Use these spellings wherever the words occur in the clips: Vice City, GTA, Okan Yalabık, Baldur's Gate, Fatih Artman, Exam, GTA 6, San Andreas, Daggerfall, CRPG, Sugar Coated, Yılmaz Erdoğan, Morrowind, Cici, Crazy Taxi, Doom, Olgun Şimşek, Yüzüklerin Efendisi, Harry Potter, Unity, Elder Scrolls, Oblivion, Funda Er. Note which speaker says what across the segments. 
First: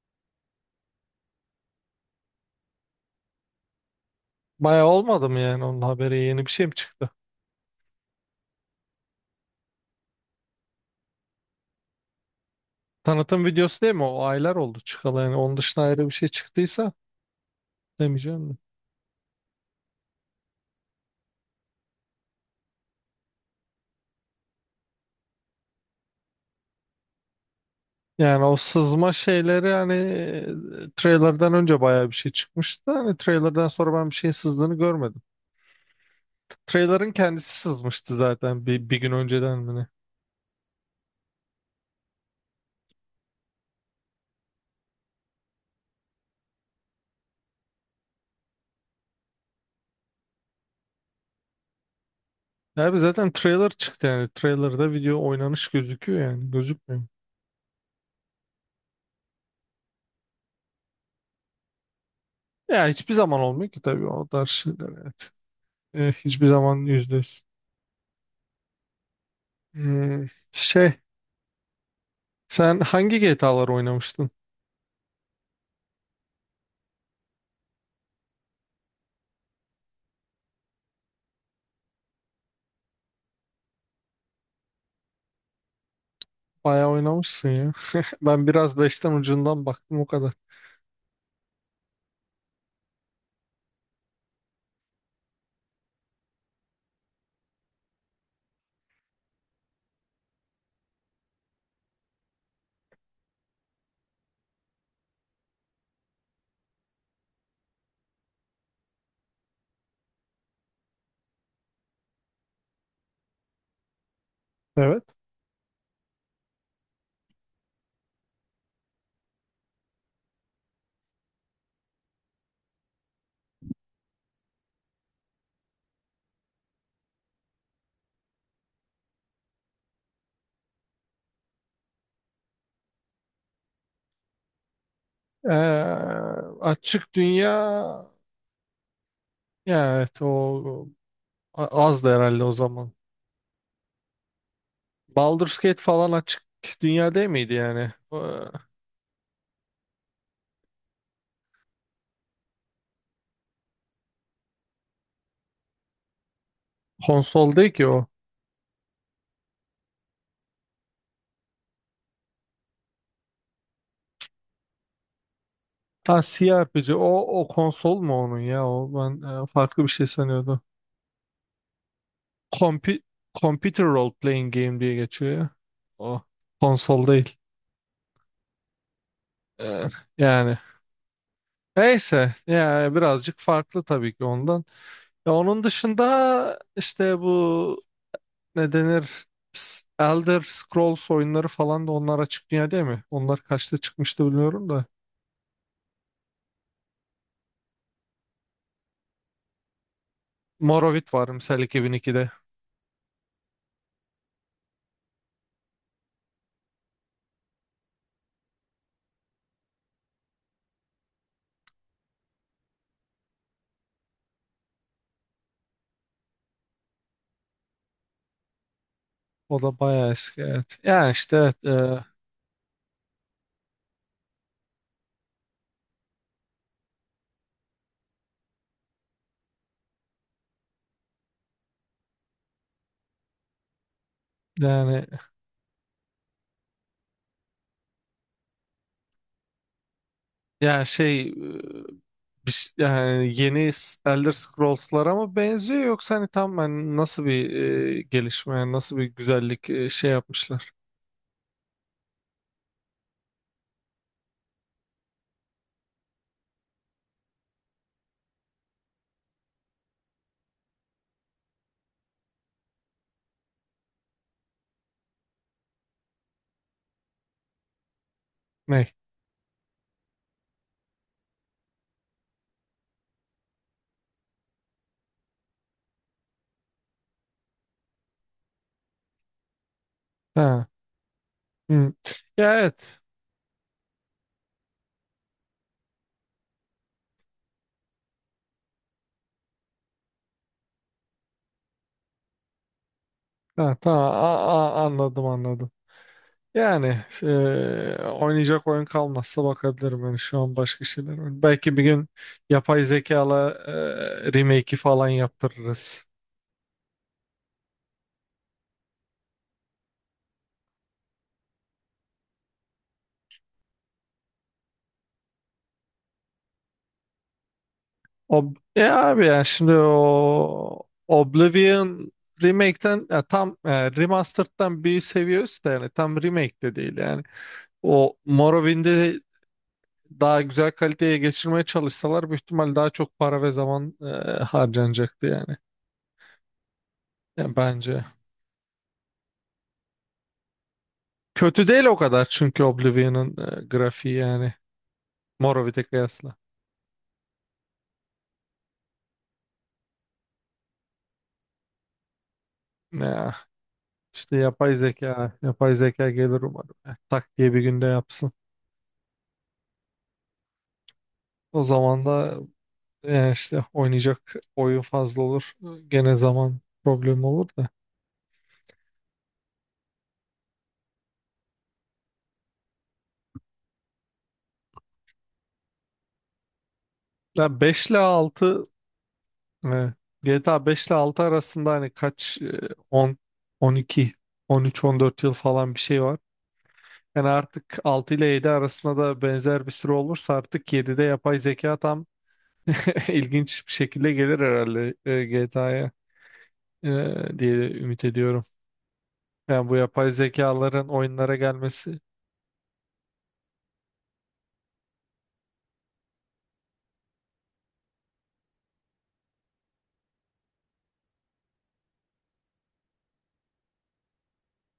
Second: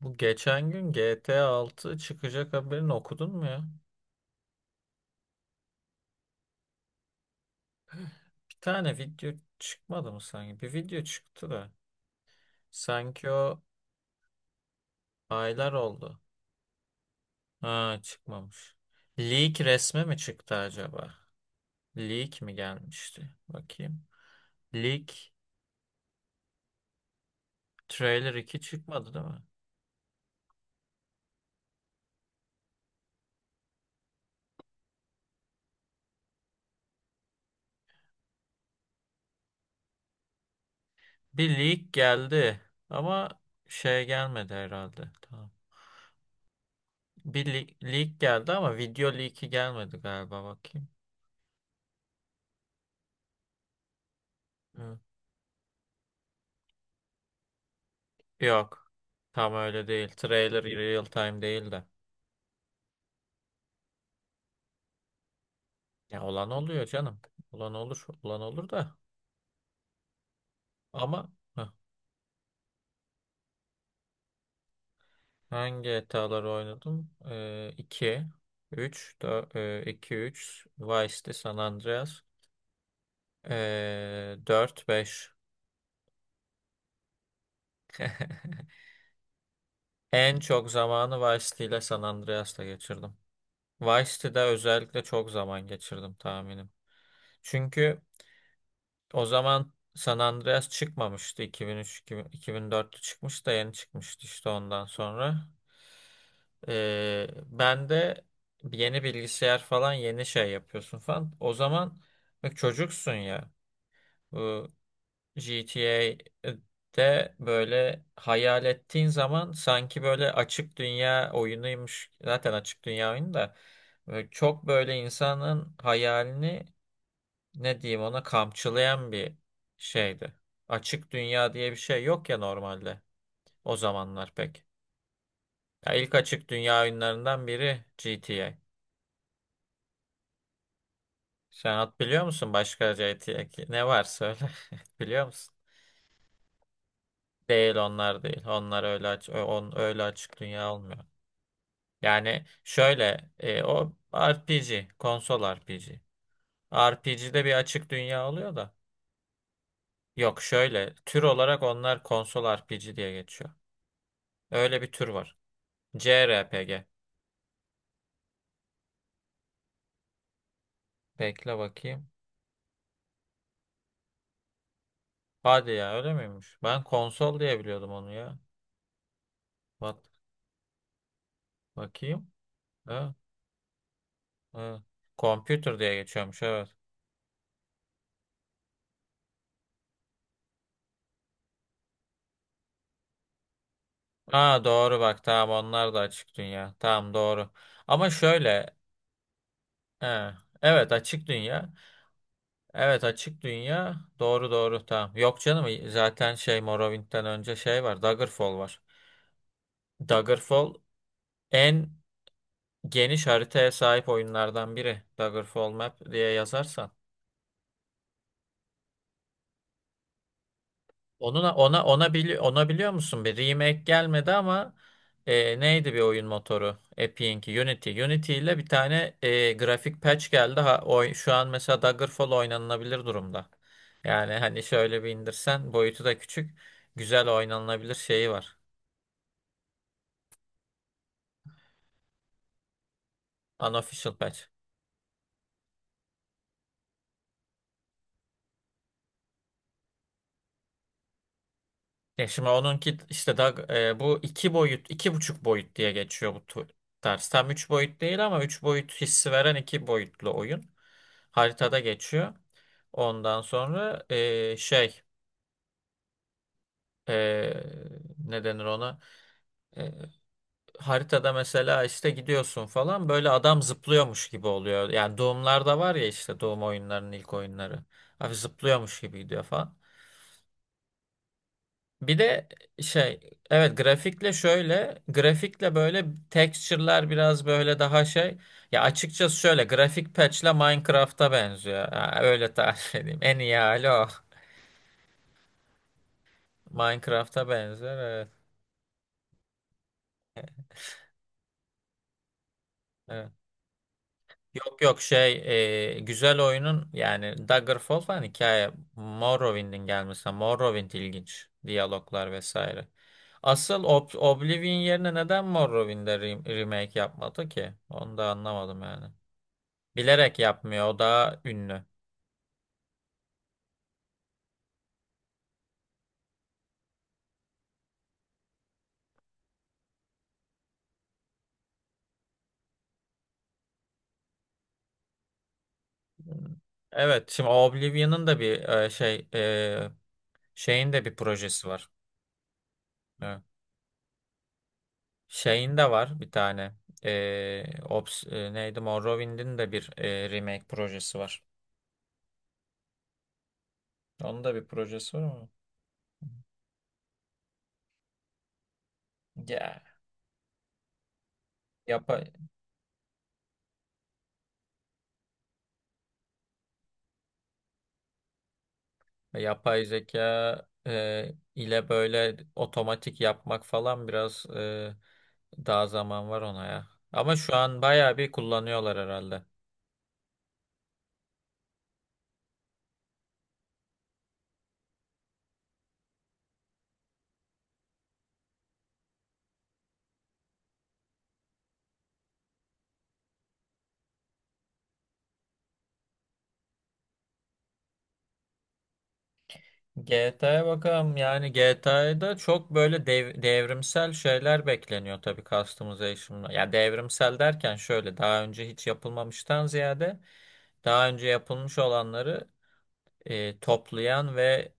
Speaker 1: Bu geçen gün GTA 6 çıkacak haberini okudun mu ya?
Speaker 2: Bayağı olmadı mı yani onun haberi yeni bir şey mi çıktı?
Speaker 1: Bir tane video çıkmadı mı sanki? Bir video çıktı da. Sanki
Speaker 2: Tanıtım
Speaker 1: o
Speaker 2: videosu değil mi? O aylar oldu çıkalı yani, onun
Speaker 1: aylar
Speaker 2: dışında ayrı bir
Speaker 1: oldu.
Speaker 2: şey çıktıysa
Speaker 1: Ha,
Speaker 2: demeyeceğim de.
Speaker 1: çıkmamış. Leak resmi mi çıktı acaba? Leak mi gelmişti? Bakayım. Leak trailer
Speaker 2: Yani o
Speaker 1: 2
Speaker 2: sızma
Speaker 1: çıkmadı değil mi?
Speaker 2: şeyleri hani trailer'dan önce bayağı bir şey çıkmıştı. Hani trailer'dan sonra ben bir şeyin sızdığını görmedim. Trailer'ın kendisi sızmıştı zaten bir gün önceden mi ne?
Speaker 1: Bir leak geldi ama şey gelmedi herhalde. Tamam. Bir leak geldi ama video leak'i gelmedi galiba, bakayım.
Speaker 2: Abi zaten trailer çıktı yani. Trailer'da video oynanış gözüküyor yani. Gözükmüyor.
Speaker 1: Yok. Tam öyle değil. Trailer real time değil de.
Speaker 2: Ya hiçbir zaman olmuyor ki tabii, o tarz şeyler, evet.
Speaker 1: Ya
Speaker 2: Hiçbir
Speaker 1: olan
Speaker 2: zaman
Speaker 1: oluyor
Speaker 2: yüzde
Speaker 1: canım.
Speaker 2: yüz.
Speaker 1: Olan olur. Olan olur da.
Speaker 2: Hmm. şey
Speaker 1: Ama
Speaker 2: Sen hangi GTA'lar oynamıştın?
Speaker 1: hangi GTA'ları oynadım? 2, 3, 2 3. Vice City, San Andreas, dört, 5.
Speaker 2: Bayağı oynamışsın ya. Ben biraz beşten ucundan baktım o kadar.
Speaker 1: En çok zamanı Vice City ile San Andreas'ta geçirdim. Vice City'de özellikle çok zaman geçirdim tahminim. Çünkü o zaman San Andreas çıkmamıştı. 2003, 2000 2004'te çıkmış da yeni çıkmıştı işte ondan sonra. Ben de yeni bilgisayar falan yeni şey yapıyorsun falan. O zaman bak, çocuksun ya. Bu
Speaker 2: Evet.
Speaker 1: GTA'de böyle hayal ettiğin zaman sanki böyle açık dünya oyunuymuş. Zaten açık dünya oyunu da. Böyle çok böyle insanın hayalini ne diyeyim ona, kamçılayan bir şeydi. Açık dünya diye bir şey yok ya normalde, o zamanlar pek. Ya
Speaker 2: Ee,
Speaker 1: ilk açık dünya
Speaker 2: açık
Speaker 1: oyunlarından
Speaker 2: dünya,
Speaker 1: biri GTA.
Speaker 2: ya evet o
Speaker 1: Sen at
Speaker 2: azdı
Speaker 1: biliyor
Speaker 2: herhalde o
Speaker 1: musun
Speaker 2: zaman.
Speaker 1: başka GTA ki? Ne var, söyle. Biliyor musun?
Speaker 2: Baldur's Gate falan açık dünya değil miydi
Speaker 1: Değil,
Speaker 2: yani?
Speaker 1: onlar değil. Onlar öyle öyle açık dünya olmuyor. Yani şöyle o RPG, konsol RPG. RPG'de bir
Speaker 2: Konsol değil ki
Speaker 1: açık
Speaker 2: o.
Speaker 1: dünya oluyor da. Yok, şöyle tür olarak onlar konsol RPG diye geçiyor. Öyle bir tür var.
Speaker 2: Ha,
Speaker 1: CRPG.
Speaker 2: CRPG o, o konsol mu onun ya, o ben farklı bir şey sanıyordum.
Speaker 1: Bekle bakayım.
Speaker 2: Compu- Computer Role Playing Game diye geçiyor ya.
Speaker 1: Hadi ya, öyle
Speaker 2: O
Speaker 1: miymiş? Ben
Speaker 2: konsol değil.
Speaker 1: konsol diye biliyordum onu ya.
Speaker 2: Ee,
Speaker 1: Bak
Speaker 2: yani
Speaker 1: bakayım.
Speaker 2: neyse yani
Speaker 1: Ha,
Speaker 2: birazcık farklı tabii ki ondan.
Speaker 1: ha.
Speaker 2: Ya onun
Speaker 1: Computer diye geçiyormuş,
Speaker 2: dışında
Speaker 1: evet.
Speaker 2: işte bu, ne denir, Elder Scrolls oyunları falan da, onlar açık dünya değil mi? Onlar kaçta çıkmıştı
Speaker 1: Aa,
Speaker 2: bilmiyorum da.
Speaker 1: doğru bak, tamam, onlar da açık dünya. Tamam, doğru. Ama şöyle, he, evet,
Speaker 2: Morrowind
Speaker 1: açık
Speaker 2: var mesela
Speaker 1: dünya.
Speaker 2: 2002'de.
Speaker 1: Evet, açık dünya. Doğru, doğru, tamam. Yok canım, zaten şey, Morrowind'den önce şey var. Daggerfall var. Daggerfall en geniş haritaya sahip oyunlardan biri. Daggerfall Map diye yazarsan.
Speaker 2: O da bayağı eski, evet. Yani işte
Speaker 1: Onuna
Speaker 2: evet,
Speaker 1: ona
Speaker 2: e,
Speaker 1: ona bili ona biliyor musun? Bir remake gelmedi ama neydi bir oyun motoru? Epic'inki Unity. Unity ile bir tane grafik patch geldi. Şu an mesela Daggerfall oynanılabilir durumda. Yani hani şöyle
Speaker 2: yani
Speaker 1: bir indirsen boyutu da küçük. Güzel oynanılabilir şeyi var.
Speaker 2: yani şey e, bir ş- yani yeni
Speaker 1: Unofficial
Speaker 2: Elder
Speaker 1: patch.
Speaker 2: Scrolls'lara mı benziyor, yoksa hani tam hani nasıl bir gelişme, yani nasıl bir güzellik şey yapmışlar?
Speaker 1: Şimdi onunki işte daha bu iki boyut, iki buçuk boyut diye geçiyor bu ders. Tam üç boyut değil ama üç boyut hissi veren iki boyutlu oyun. Haritada geçiyor. Ondan sonra e, ne denir
Speaker 2: Ne?
Speaker 1: ona? E, haritada mesela işte gidiyorsun falan, böyle adam zıplıyormuş gibi oluyor. Yani Doom'larda var ya işte, Doom oyunlarının ilk oyunları. Abi zıplıyormuş gibi gidiyor falan.
Speaker 2: Hı.
Speaker 1: Bir de
Speaker 2: Ya, evet.
Speaker 1: şey evet, grafikle şöyle grafikle böyle texture'lar biraz böyle daha şey, ya açıkçası şöyle grafik patch'le Minecraft'a benziyor. Ha, öyle tarif edeyim. En iyi
Speaker 2: Ha,
Speaker 1: hali
Speaker 2: tamam,
Speaker 1: o.
Speaker 2: Anladım anladım. Yani e,
Speaker 1: Minecraft'a benzer, evet.
Speaker 2: oynayacak oyun kalmazsa bakabilirim yani, şu an başka şeyler var. Belki bir gün yapay
Speaker 1: Evet.
Speaker 2: zekala remake'i
Speaker 1: Yok yok,
Speaker 2: falan yaptırırız.
Speaker 1: güzel oyunun yani, Daggerfall falan, hikaye Morrowind'in gelmesi. Morrowind ilginç. Diyaloglar vesaire. Asıl Oblivion yerine neden Morrowind'e remake yapmadı ki? Onu da
Speaker 2: Ob
Speaker 1: anlamadım
Speaker 2: ya
Speaker 1: yani.
Speaker 2: abi yani, şimdi
Speaker 1: Bilerek
Speaker 2: o
Speaker 1: yapmıyor. O daha ünlü.
Speaker 2: Oblivion remake'ten, ya tam remastered'dan bir seviye üstte yani, tam remake de değil yani. O Morrowind'i daha güzel kaliteye geçirmeye çalışsalar büyük ihtimal daha çok para ve zaman harcanacaktı yani.
Speaker 1: Evet. Şimdi
Speaker 2: Yani bence.
Speaker 1: Oblivion'ın da bir şeyin de bir projesi
Speaker 2: Kötü değil
Speaker 1: var.
Speaker 2: o kadar çünkü Oblivion'ın
Speaker 1: Evet.
Speaker 2: grafiği yani,
Speaker 1: Şeyin
Speaker 2: Morrowind'e
Speaker 1: de var bir
Speaker 2: kıyasla.
Speaker 1: tane. E, neydi? Morrowind'in de bir remake projesi var.
Speaker 2: Ya, işte
Speaker 1: Onun da bir
Speaker 2: yapay
Speaker 1: projesi var
Speaker 2: zeka,
Speaker 1: ama.
Speaker 2: yapay zeka gelir umarım. Ya, tak diye bir günde yapsın.
Speaker 1: Ya.
Speaker 2: O zaman
Speaker 1: Yapay,
Speaker 2: da işte oynayacak oyun fazla olur. Gene zaman problemi olur da.
Speaker 1: yapay zeka ile böyle otomatik yapmak falan, biraz daha zaman var ona ya. Ama şu
Speaker 2: Ya
Speaker 1: an
Speaker 2: 5 ile
Speaker 1: bayağı bir
Speaker 2: 6.
Speaker 1: kullanıyorlar herhalde.
Speaker 2: Evet. GTA 5 ile 6 arasında hani kaç, 10 12, 13 14 yıl falan bir şey var. Yani artık 6 ile 7 arasında da benzer bir süre olursa, artık 7'de yapay zeka tam ilginç bir şekilde gelir herhalde GTA'ya diye ümit ediyorum. Yani bu yapay
Speaker 1: GTA'ya
Speaker 2: zekaların
Speaker 1: bakalım.
Speaker 2: oyunlara
Speaker 1: Yani
Speaker 2: gelmesi.
Speaker 1: GTA'da çok böyle devrimsel şeyler bekleniyor tabii, customization'la. Ya devrimsel derken şöyle, daha önce hiç yapılmamıştan ziyade daha önce yapılmış olanları toplayan ve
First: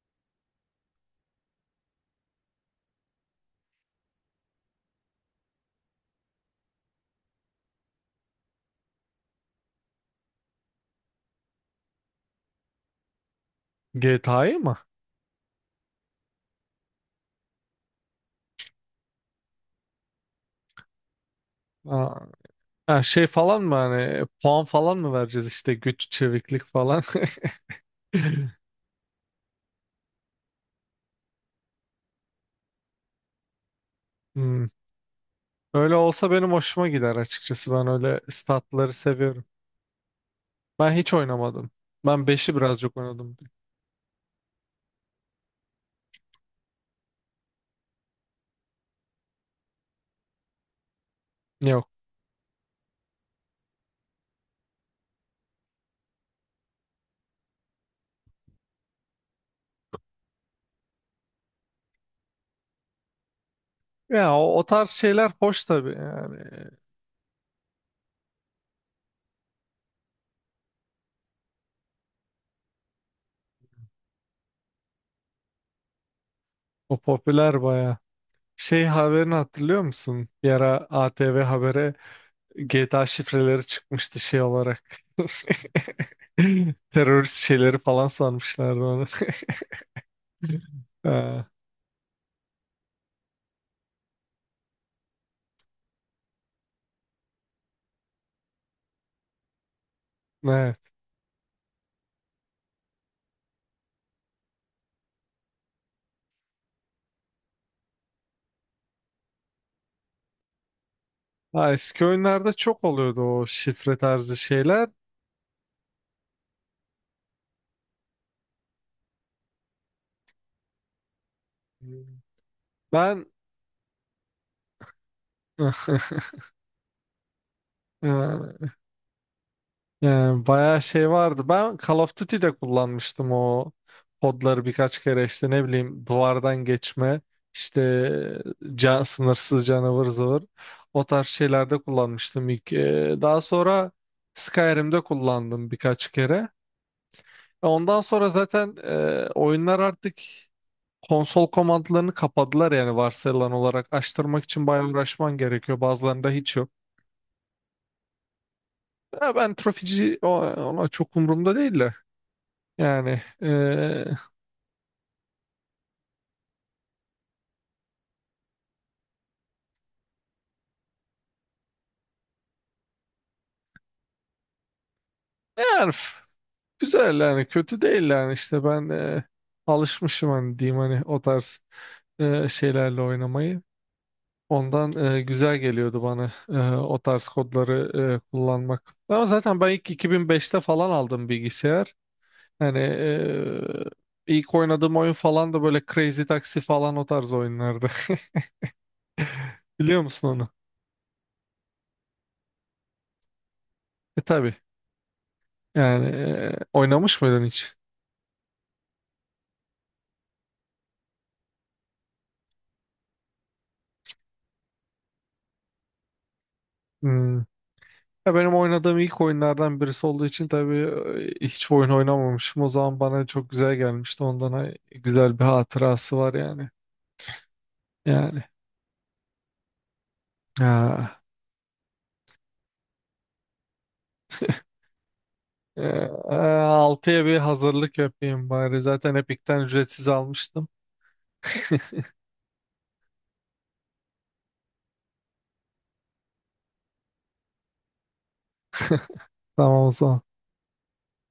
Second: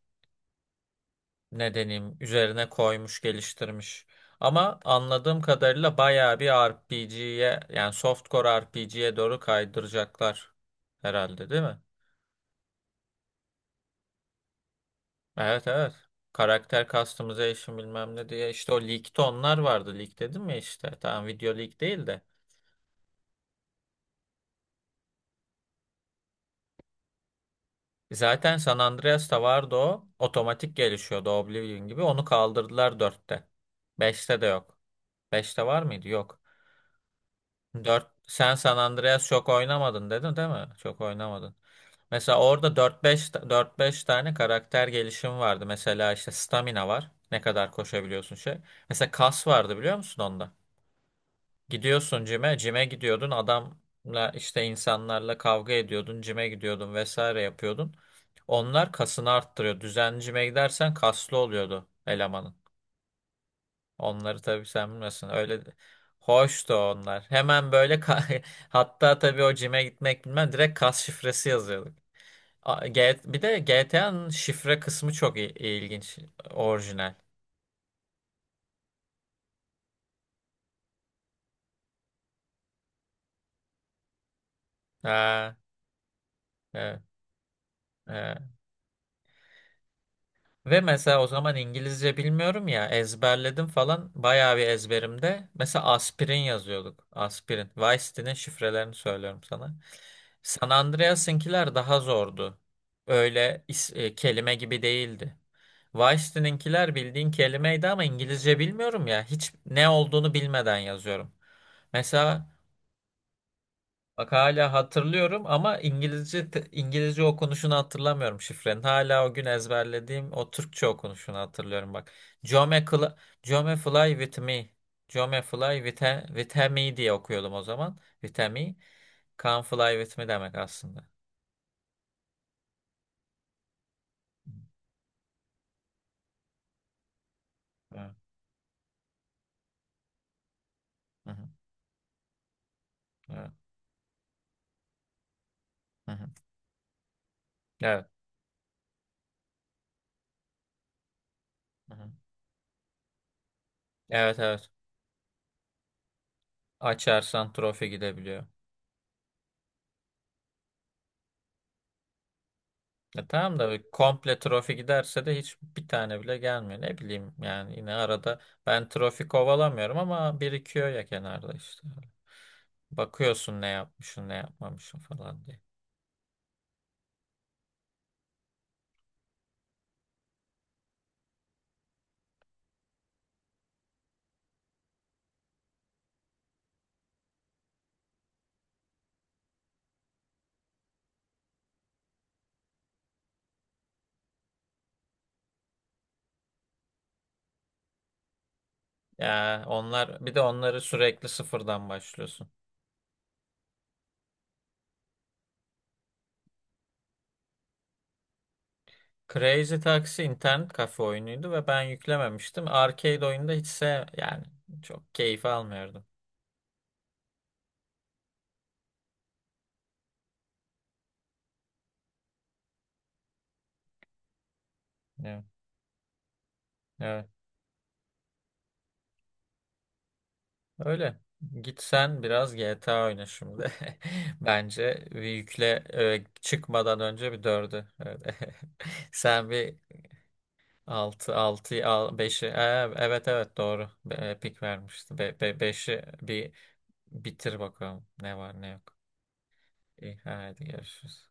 Speaker 1: ne deneyim üzerine koymuş, geliştirmiş. Ama anladığım kadarıyla bayağı bir RPG'ye, yani softcore RPG'ye doğru kaydıracaklar herhalde, değil mi?
Speaker 2: GTA'yı mı?
Speaker 1: Evet, evet. Karakter customization bilmem ne diye, işte o leak'te onlar vardı. Leak dedim ya işte. Tamam, video leak değil
Speaker 2: Aa,
Speaker 1: de.
Speaker 2: ha, şey falan mı, hani puan falan mı vereceğiz işte, güç, çeviklik falan?
Speaker 1: Zaten San Andreas'ta vardı o. Otomatik gelişiyordu Oblivion gibi. Onu kaldırdılar dörtte, beşte de
Speaker 2: Hmm.
Speaker 1: yok. Beşte var
Speaker 2: Öyle
Speaker 1: mıydı?
Speaker 2: olsa
Speaker 1: Yok.
Speaker 2: benim hoşuma gider açıkçası. Ben
Speaker 1: Dört,
Speaker 2: öyle
Speaker 1: sen San
Speaker 2: statları
Speaker 1: Andreas
Speaker 2: seviyorum.
Speaker 1: çok oynamadın dedin değil mi?
Speaker 2: Ben
Speaker 1: Çok
Speaker 2: hiç
Speaker 1: oynamadın.
Speaker 2: oynamadım. Ben
Speaker 1: Mesela
Speaker 2: 5'i
Speaker 1: orada
Speaker 2: birazcık oynadım.
Speaker 1: 4-5 tane karakter gelişimi vardı. Mesela işte stamina var. Ne kadar koşabiliyorsun şey. Mesela kas vardı, biliyor musun onda?
Speaker 2: Yok.
Speaker 1: Gidiyorsun cime, cime gidiyordun, adamla işte insanlarla kavga ediyordun, cime gidiyordun vesaire yapıyordun. Onlar kasını arttırıyor. Düzenli cime gidersen kaslı oluyordu elemanın.
Speaker 2: Ya
Speaker 1: Onları
Speaker 2: o,
Speaker 1: tabii
Speaker 2: o
Speaker 1: sen
Speaker 2: tarz
Speaker 1: bilmiyorsun.
Speaker 2: şeyler hoş
Speaker 1: Öyle de-
Speaker 2: tabii yani.
Speaker 1: hoştu onlar. Hemen böyle hatta tabii o cime gitmek bilmem, direkt kas şifresi yazıyorduk. Bir de GTA'nın şifre kısmı çok ilginç,
Speaker 2: O
Speaker 1: orijinal.
Speaker 2: popüler baya. Şey haberini hatırlıyor musun? Bir ara ATV Haber'e GTA şifreleri çıkmıştı şey olarak.
Speaker 1: Ha, evet,
Speaker 2: Terörist şeyleri falan
Speaker 1: evet.
Speaker 2: sanmışlardı onu.
Speaker 1: Ve mesela o
Speaker 2: Ha,
Speaker 1: zaman İngilizce bilmiyorum ya, ezberledim falan, bayağı bir ezberimde. Mesela aspirin yazıyorduk. Aspirin. Vice City'nin şifrelerini söylüyorum sana. San
Speaker 2: evet.
Speaker 1: Andreas'ınkiler daha zordu. Öyle kelime gibi değildi. Vice City'ninkiler bildiğin kelimeydi ama İngilizce bilmiyorum ya. Hiç ne olduğunu bilmeden yazıyorum.
Speaker 2: Ha, eski
Speaker 1: Mesela
Speaker 2: oyunlarda çok oluyordu o şifre
Speaker 1: bak,
Speaker 2: tarzı
Speaker 1: hala
Speaker 2: şeyler.
Speaker 1: hatırlıyorum ama İngilizce İngilizce okunuşunu hatırlamıyorum şifrenin. Hala o gün ezberlediğim o Türkçe okunuşunu hatırlıyorum bak. Jome,
Speaker 2: Ben
Speaker 1: Jome fly with me. Jome fly with, with he me diye okuyordum o zaman. With he
Speaker 2: Ha,
Speaker 1: me. Come fly with me
Speaker 2: yani
Speaker 1: demek
Speaker 2: bayağı
Speaker 1: aslında.
Speaker 2: şey vardı. Ben Call of Duty'de kullanmıştım o kodları birkaç kere, işte ne bileyim duvardan geçme,
Speaker 1: Evet.
Speaker 2: işte can, sınırsız canavar zıvır, o tarz
Speaker 1: Hı hı.
Speaker 2: şeylerde kullanmıştım ilk. Daha
Speaker 1: Evet.
Speaker 2: sonra Skyrim'de kullandım
Speaker 1: Hı
Speaker 2: birkaç
Speaker 1: hı.
Speaker 2: kere. Ondan
Speaker 1: Evet.
Speaker 2: sonra zaten oyunlar artık konsol
Speaker 1: Hı hı.
Speaker 2: komandlarını kapadılar yani, varsayılan olarak
Speaker 1: Evet,
Speaker 2: açtırmak için
Speaker 1: evet.
Speaker 2: bayağı uğraşman gerekiyor. Bazılarında hiç yok.
Speaker 1: Açarsan trofi gidebiliyor.
Speaker 2: Ya ben trofici ona çok umurumda değil de. Yani
Speaker 1: Tamam da bir komple trofi giderse de hiç bir tane bile gelmiyor. Ne bileyim yani, yine arada ben trofi kovalamıyorum ama birikiyor ya kenarda işte. Bakıyorsun ne yapmışsın, ne yapmamışsın falan diye.
Speaker 2: yani f- güzel yani kötü değil yani işte ben alışmışım hani diyeyim hani o tarz şeylerle oynamayı. Ondan güzel geliyordu bana o tarz kodları kullanmak. Ama zaten ben ilk 2005'te falan aldım bilgisayar. Yani ilk oynadığım oyun falan da böyle Crazy Taxi falan o tarz oyunlardı.
Speaker 1: Ya
Speaker 2: Biliyor
Speaker 1: onlar
Speaker 2: musun
Speaker 1: bir de,
Speaker 2: onu?
Speaker 1: onları sürekli sıfırdan başlıyorsun.
Speaker 2: E, tabii. Yani oynamış mıydın hiç?
Speaker 1: Crazy Taxi internet kafe oyunuydu ve ben yüklememiştim. Arcade oyunda hiç yani çok keyif almıyordum.
Speaker 2: Hmm. Ya benim oynadığım ilk oyunlardan birisi olduğu için tabii hiç oyun oynamamışım. O zaman bana çok güzel gelmişti. Ondan güzel
Speaker 1: Evet.
Speaker 2: bir hatırası var yani.
Speaker 1: Evet.
Speaker 2: Yani. Ha.
Speaker 1: Öyle. Git sen biraz GTA oyna şimdi. Bence
Speaker 2: E,
Speaker 1: yükle
Speaker 2: e,
Speaker 1: çıkmadan
Speaker 2: 6'ya
Speaker 1: önce
Speaker 2: bir
Speaker 1: bir dördü.
Speaker 2: hazırlık
Speaker 1: Öyle.
Speaker 2: yapayım bari. Zaten
Speaker 1: Sen
Speaker 2: Epic'ten
Speaker 1: bir
Speaker 2: ücretsiz almıştım.
Speaker 1: 6 6'yı al, 5'i. Evet, evet, doğru. Pik vermişti. Beşi bir bitir bakalım. Ne var ne yok.
Speaker 2: Tamam o
Speaker 1: İyi,
Speaker 2: zaman.
Speaker 1: hadi görüşürüz.